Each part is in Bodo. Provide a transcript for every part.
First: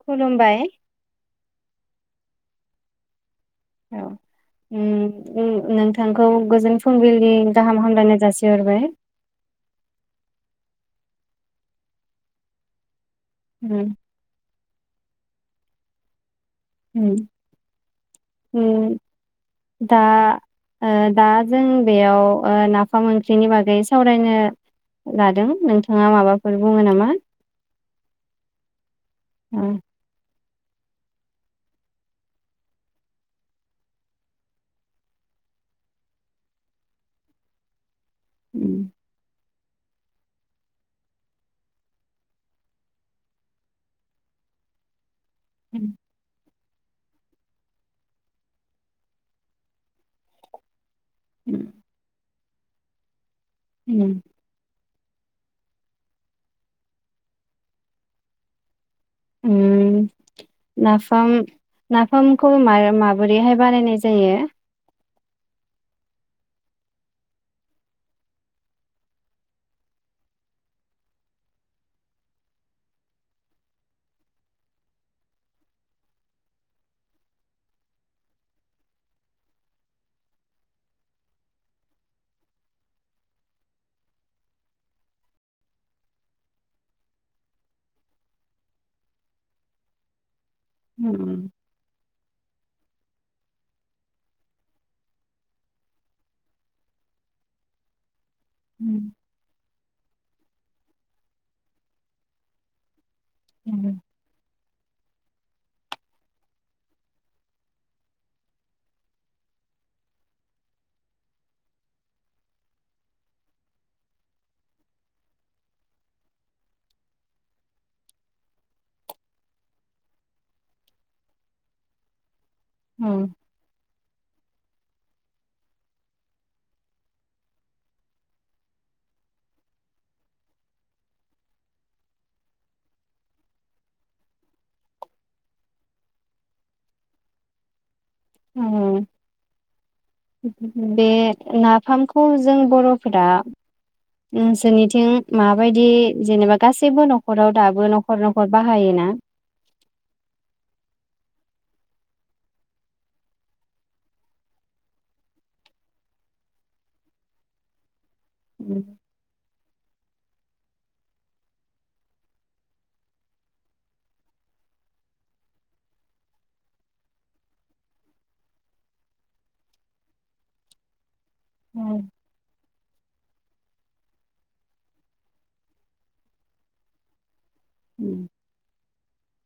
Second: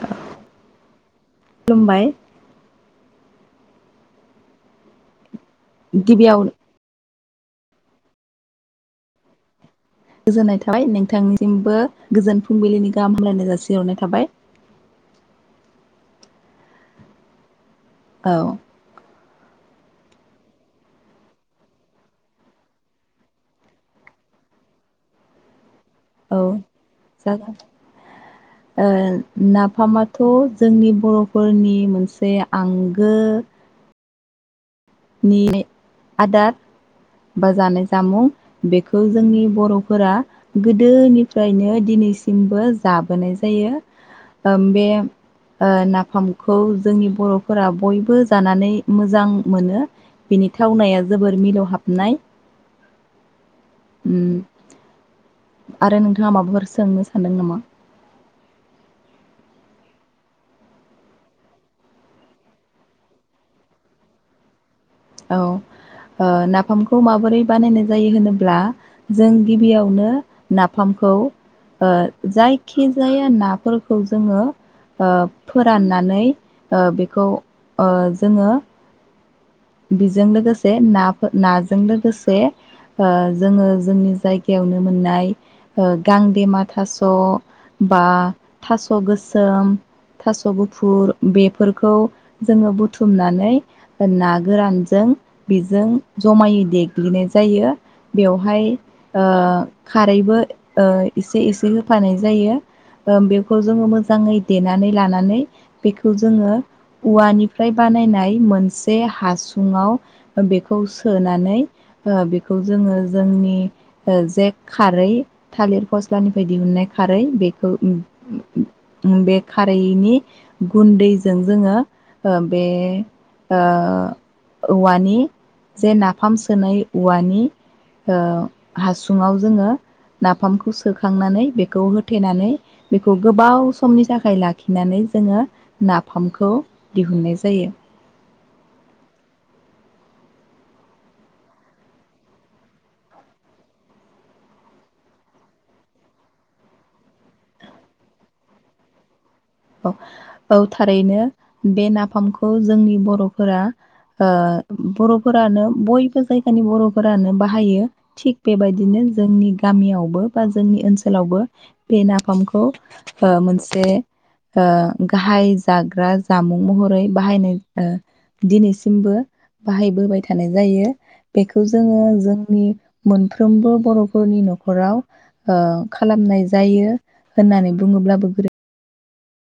खुलुमबाय। खुलुमबाय औ उम उम नोंथांखौ गिबियाव गोजोन फुंबिलि नो गाहाम हामलायनाय जासि हरबाय। नोंथांनिसिमबो गोजोन फुंबिलिनि गाहाम हामलायनाय उम जासिहरनाय थाबाय। उम। औ होम। दा ओ दा जों बेयाव ओ नाफाम मोनख्रिनि बागै सावरायनो लादों नों नाङा औ माबाफोर बुङो नामा? जागोन ओ नाफामाथ' जोंनि बर'फोरनि मोनसे आंगो नि आदार बा जानाय जामुं उम बेखौ जोंनि बर'फोरा गोदोनिफ्रायनो दिनैसिमबो जाबोनाय जायो ओ बे ओ नाफाम खौ जोंनि बर'फोरा बयबो जानानै मोजां मोनो। बिनि थावनाया जोबोर मिलौहाबनाय उ उम आरो नोंथाङा माबाफोर सोंनो सानदों नामा? उ नाफाम नाफामखौ मार-माबोरैहाय बानायनाय जायो। औ नाफामखौ माबोरै बानायनाय जायो होनोब्ला जों गिबियावनो नाफामखौ जायखि जाया नाफोरखौ जोङो फोराननानै बेखौ जोङो बेजों लोगोसे नाफोर नाजों लोगोसे जोङो जोंनि जायगायावनो मोननाय गांदेमा थास' बा थास' गोसोम थास' गुफुर उम बेफोरखौ जोङो बुथुमनानै ओ ना गोरानजों बेजों जमायै देग्लिनाय जायो। बेवहाय ओ खारैबो एसे एसे होफानाय जायो। ओ बेखौ जोङो मोजाङै देनानै लानानै बेखौ जोङो औवानिफ्राय बानायनाय मोनसे हा सुङाव बेखौ सोनानै ओ बेखौ जोङो जोंनि जे खारै थालिर फस्लानिफ्राय दिहुननाय खारै बेखौ बे खारैनि बे औ ओ औवानि जे नाफाम सोनाय औवानि ओ हासुङाव जोङो नाफामखौ सोखांनानै बेखौ होथेनानै बेखौ गोबाव समनि थाखाय लाखिनानै जोङो नाफामखौ दिहुननाय जायो। बे नाफामखौ जों बर'फोरा नोंसोरनिथिं माबायदि जेनेबा गासैबो न'खराव दाबो न'खर न'खर बाहायोना? औ औ थारैनो बे नाफामखौ जोंनि बर'फोरा ओ बर'फोरानो बयबो जायगानि बर'फोरानो बाहायो। थिग बेबायदिनो जोंनि गामियावबो बा जोंनि ओनसोलावबो बे नाफामखौ ओ मोनसे ओ गाहाय जाग्रा जामुं महरै बाहायनाय दिनैसिमबो बाहायबोबाय थानाय जायो। बेखौ जोङो जोंनि मोनफ्रोमबो बर'फोरनि न'खराव ओ खालामनाय जायो। होननानै बुङोब्लाबो गोरै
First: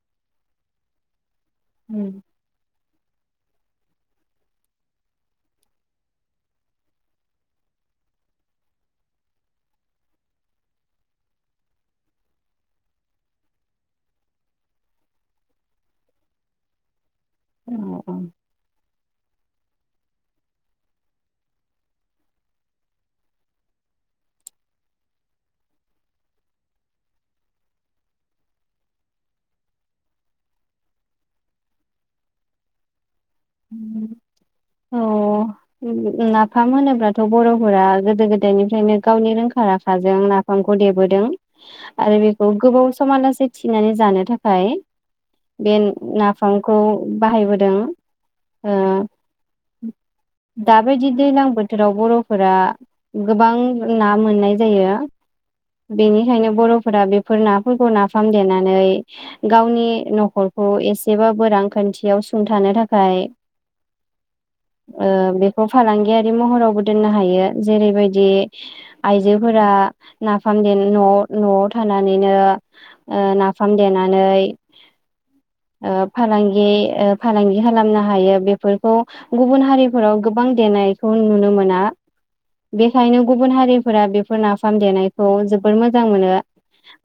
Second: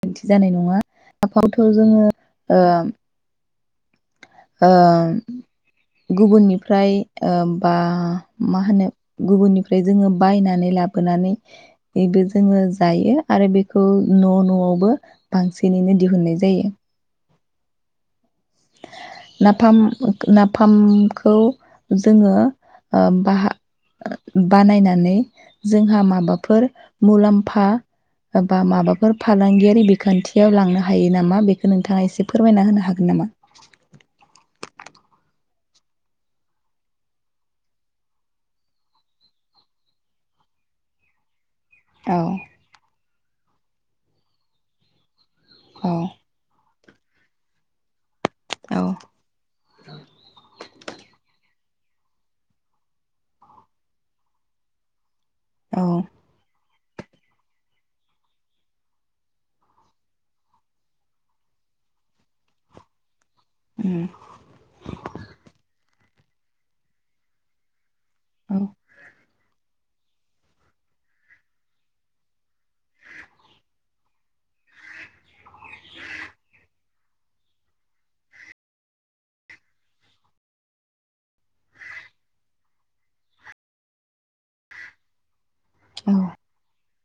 गोरोन्थि जानाय नङा। आफावथ' जोङो ओ गुबुननिफ्राय बा मा होनो गुबुननिफ्राय जोङो बायनानै लाबोनानैबो जोङो जायो आरो बेखौ न' न'आवबो बांसिनैनो दिहुननाय जायो। औ औ नाफाम नाफामखौ जोङो बा बानायनानै जोंहा माबाफोर मुलाम्फा बा माबाफोर फालांगियारि बिखान्थियाव लांनो हायो नामा बेखौ नोंथाङा एसे फोरमायना होनो हागोन नामा? औ नाफाम होनोब्लाथ' बर'फोरा गोदो गोदायनिफ्रायनो गावनि रोंखा राखाजों नाफामखौ देबोदों। आरो बेखौ गोबाव समालासेै थिनानै जानो थाखाय बे औ नाफां खौ बाहायबोदों औ ओं दाबायदि दैलां बो थोराव बर'फोरा गोबां ना मोननाय जायो। औ बेनिखायनो बर फोरा बेफोर नाफोरखौ नाफाम देनानै गावनि न'खरखौ एसेबाबो रां खान्थियाव सुंथानो थाखाय। उम ओ बेखौ फालांगि गि महरावबो दोननो हायो जेरैबाय दि औ आइजोफोरा। नाफाम देना न' न'आव थानानैनो ओ नाफाम देनानै ओ फालांगि ओ फालांगि खालामना हायो बेफोरखौ गुबुन हारिफोराव गोबां देनायखौ नुनो मोना बेखायनो गुबुन हारिफोरा बेफोर नाफाम देनायखौ जो बोर मोजां औ मोनो।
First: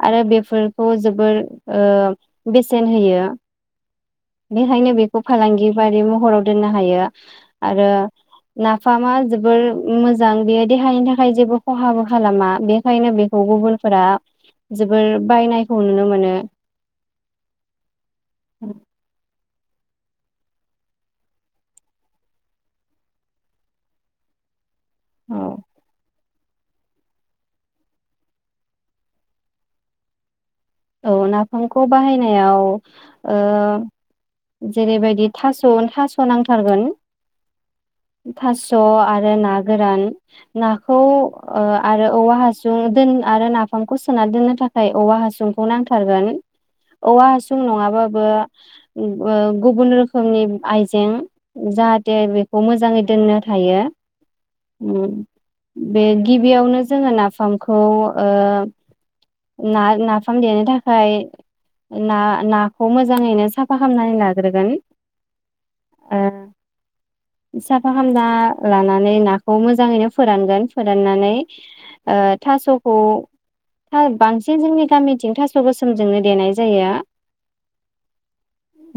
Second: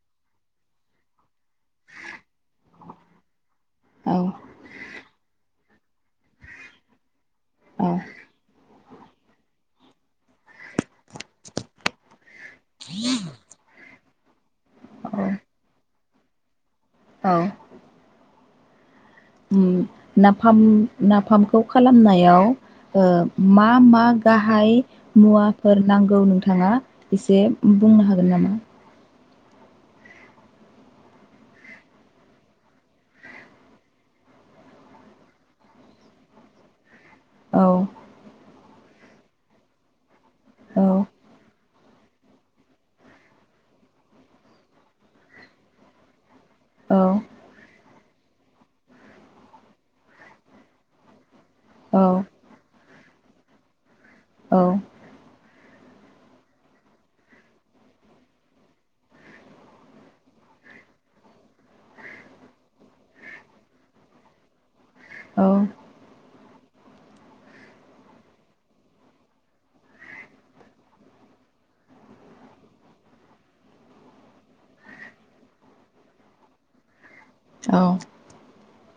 आरो बेफोरखौ जोबोर। ओ बेसेन होयो औ बेखायनो बेखौ फालांगि बारि महराव दोननो हायो। आरो औ ना फामा जोबोर मोजां बे देहानि थाखाय जेबो खहाबो खालामा बेखायनो बेखौ गुबुनफोरा। जोबोर औ बायनायखौ नुनो मोनो नो। औ। औ। ओम नाफाम नाफामखौ खालामनायाव ओ मा मा गाहाय औ मुवाफोर नांगौ नों थाङा एसे बुंनो हागोन नामा? औ नाफामखौ बाहायनायाव ओ जेरैबायदि थास' थास' नांथारगोन। औ थास स' आरो ना गोरान। औ नाखौ ओ आरो औवा हासुं दोन आरो नाफामखौ सोना दोननो थाखाय औवा हासुं खौ नांथारगोन। औवा हासुं नङाबा बा बा गुबुन रोखोमनि आइजें। औ जाहाथे बेखौ मोजाङै दोननो थायो। औ ओम। बे गिबियावनो जोङो नाफामखौ ओ ना नाफा फाम देनो थाखाय, ना नाखौ मोजाङैनो साफा खामनानै लाग्रोगोन। औ। ओ साफा खामना लानानै नाखौ मोजाङैनो फोरानगोन, फोराननानै ओ थासखौ बांसिन जोंनि गामि। थास गोसोमजोंनो देनाय जायो। औ।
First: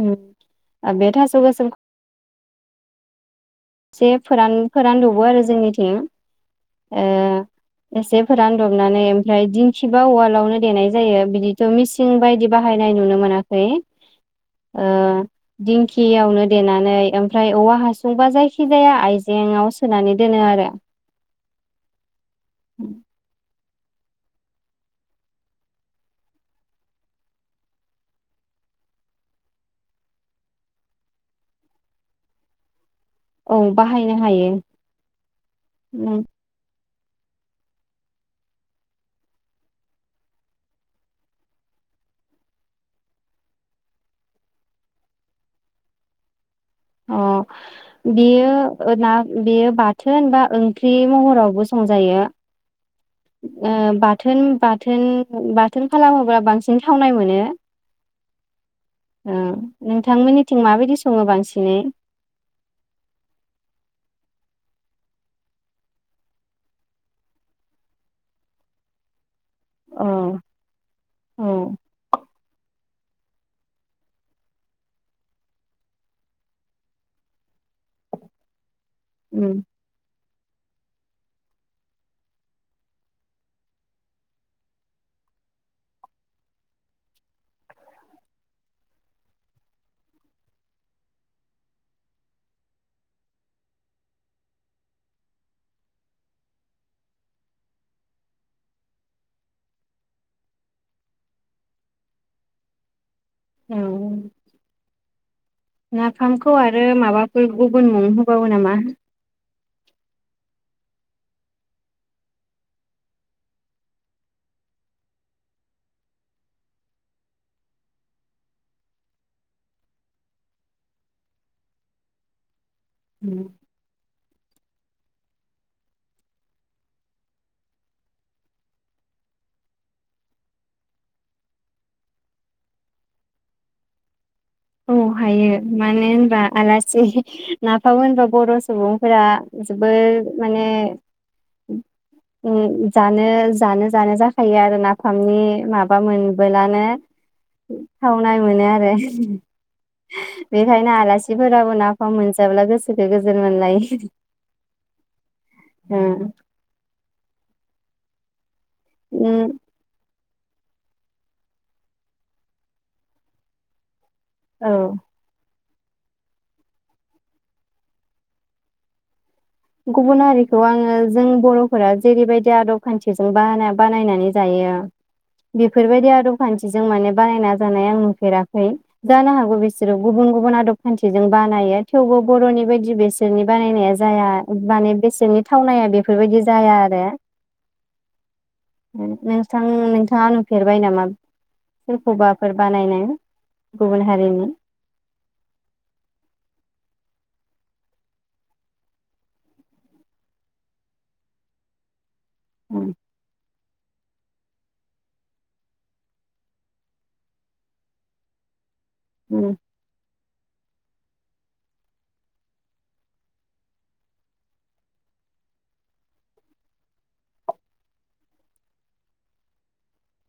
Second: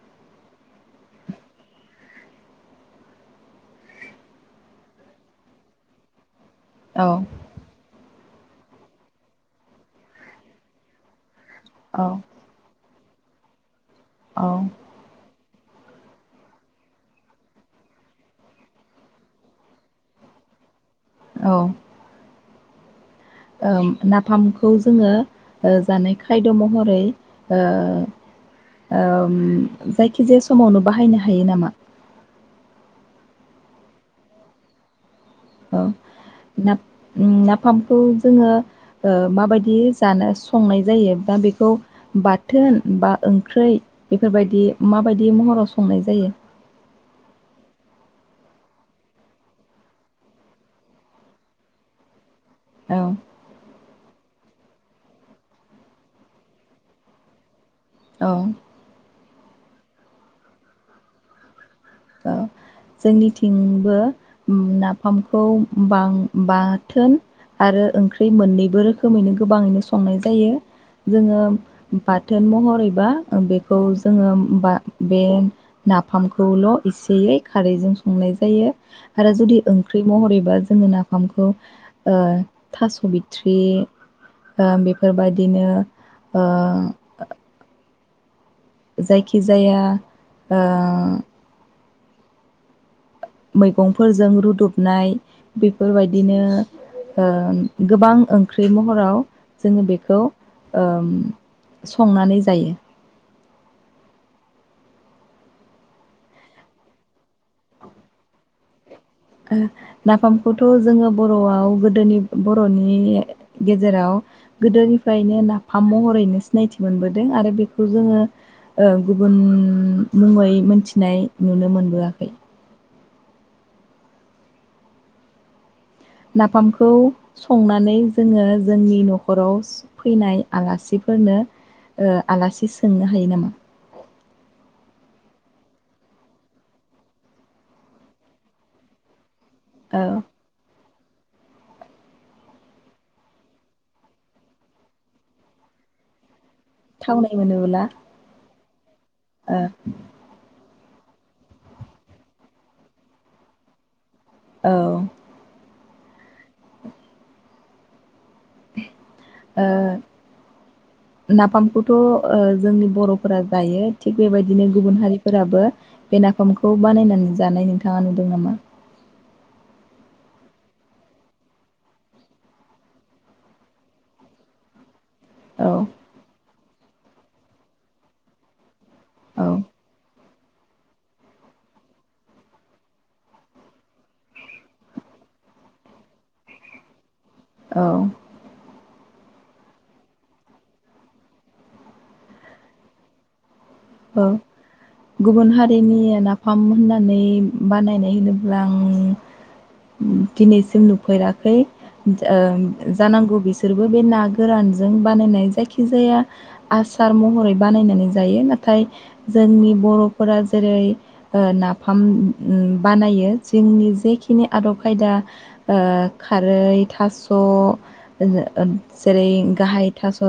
ओम आ बे थास गोसोम इसे फोरान फोरान दबो आरो जोंनिथिं। ओ औ एसे फोरानदबनानै ओमफ्राय दिंखिबा उवालावनो देनाय जायो बिदि थ औ मिसिं बायदि बाहाय नाय नुनो मोनाखै। औ ओ। दिंखियावनो देनानै ओमफ्राय औवा हासुं बा जायखि खिजाया आइजेेङाव सोनानै दोनो आरो। औ। ओम। ओम नाफामखौ जोङो, ओ जानाय खायद महरै ओ ओ-म जायखिजाया समावनो बाहायनो हायो नामा? औ बाहायनो हायो। औ उम ना। ओम नाफामखौ जोङो, ओ माबायदि जानो संनाय जायो। दा बेखौ बाथोन बा ओंख्रै बेफोरबायदि माबायदि महराव संनाय जायो। अ बेयो ना बेयो बाथोन बा ओंख्रि महरावबो संजायो। औ ओ बा थोन बाथोन बाथोन खालामोबा बांसिन थावनाय मोनो। औ। ओ नोंथांमोननिथिं माबायदि सङो बांसिनै? ओ जोंनिथिंबो। ओम नाफामखौ बां बाथोन, आरो ओंख्रि मोननैबो रोखोमैनो गोबाङैनो औ संनाय जायो, जोङो औ बाथोन महरैबा ओ बेखौ जोङो बा बे नाफामखौल इसेयै खारैजों संनाय जायो। आरो उम जुदि ओंख्रै महरैबा जोङो ना नाफामखौ ओ थास बिथ्रि बा बेफोरबादिनो ओ। जायखिजाया ओ। मैगंफोरजों रुदबनाय बेफोरबायदिनो ओ गोबां ओंख्रै महराव जोङो बेखौ ओम संनानै जायो। औ ओ नाफामखौथ जोङो बर'आव गोदोनि बर'नि ओम नाफामखौ संनानै जोङो जोंनि न'खराव स फैनाय आलासिफोरनो आलासि सोंनो हायो नामा? औ हायो मानो होनबा आलासि नाफाम होनबा बर सुबुंफोरा जोबोर ओ माने ओ जानो जानो जानो जाखायो आरो नाफामनि माबा मोन बोलानो थावनाय मोनोब्ला थावनाय मोनो आ दे ओ ओंखायनो आलासिफोराबो नाफाम मोनजाब्ला गोसोखौ गोजोन मोनलायो। औ। ओम। ओ। नाफामखौथ' ओ जोंनि बर'फोरा जायो। थिग बेबायदिनो औ गुबुन हारिफोराबो बे नाफामखौ बानायनानै जानाय नोंथाङा नुदों नामा? गुबुन हारिखौ आङो जों बर'फोरा जेरैबायदि आदब खान्थिजों बानाय बानायनानै जायो औ बेफोरबायदि आदब खान्थि बिजों माने बानायना जानाय आं नुफेराखै। जानो औ हागौ बिसोरो गुबुन गुबुन गुबन आदब खान्थिजों बानायो थेवबो बर'नि बायदि बेसोरनि बानायनाया जाया माने बेसोरनि थावनाया बेफोरबायदि जाया आरो औ। नोंथां नोंथाङा नुफेरबाय नामा सोरखौबाफोर बानायनाय? गुबुन औ हारिनि गुबुन हारिनि नाफाम होननानै बानायनाय होनोब्ला आं दिनैसिम नुफेराखै। ओं उम जानांगौ बिसोर बिसोरबो बे ना गोरानजों बानायनाय जायखिजाया आसार महरै बानायनानै जायो ना थाय उम जोंनि बर'फोरा जेरै ओ नाफाम उम बानायो जोंनि जेखिनि आदब खायदा ओ खारै थास' जेरै ओ‌ गाहाय थास'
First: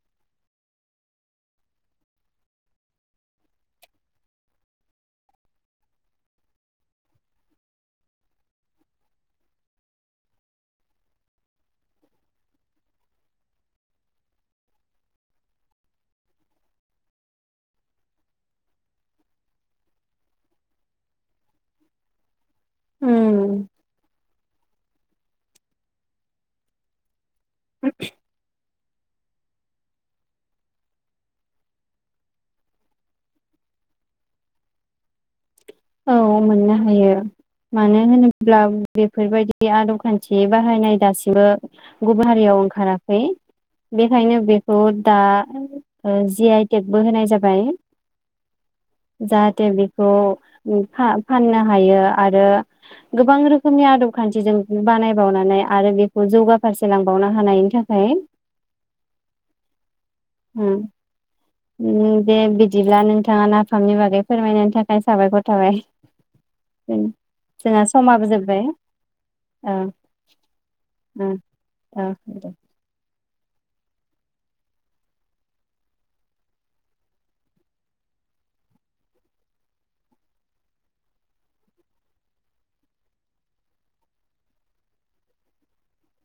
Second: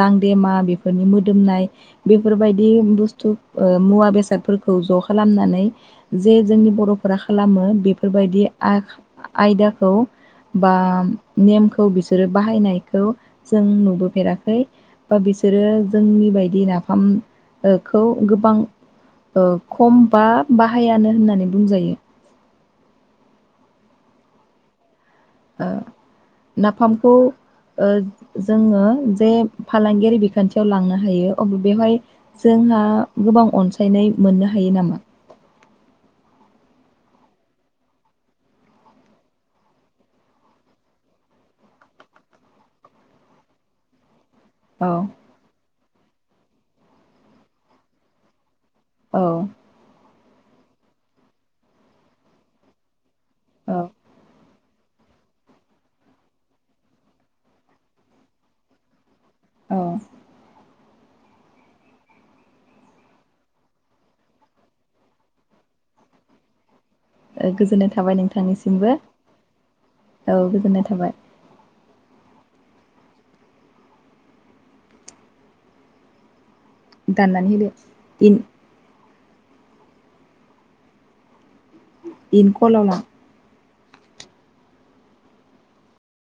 गांदेमा बेफोरनि मोदोमनाय बेफोरबाय बे बुस्थु ओ मुवा बेसादफोरखौ ज' खालामनानै जे जोंनि बर'फोरा खालामो बेफोरबायदि आ आयदाखौ बा नेमखौ बिसोरो बाहायनायखौ जों नुबोफेराखै बा बिसोरो जोंनि बायदि नाफाम ओ खौ गोबां ओ खम बा बाहायानो होननानै बुंजायो उम। ओ नाफामखौ ओ जोङो जे फालांगियारि बिखान्थियाव लांनो हायो अब्ला बेवहाय जोंहा गोबां अनसायनाय मोननो हायो नामा? औ मोननो हायो मानो होनोब्ला बेफोरबायदि आदब खान्थि बाहायनाय दासिमबो गुबुन हारियाव ओंखाराखै बे ओंखायनो बेखौ औ दा ओ जि आइ टेकबो होनाय जाबाय। औ जाहाथे बेखौ उम फा फाननो हायो आरो गोबां औ रोखोमनि आदब खान्थिजों बानाय बावनानै आरो बेखौ जौगाफारसे लांबावनो हानायनि थाखाय अ दे बिदिब्ला नोंथाङा नाफामनि बागै फोरमायनायनि थाखाय साबायखर थाबाय जोंहा गोजोननाय थाबाय समाबो जोब्बाय नोंथांनिसिमबो औ गोजोननाय थाबाय ओं दे दाननानै होदो इनकलला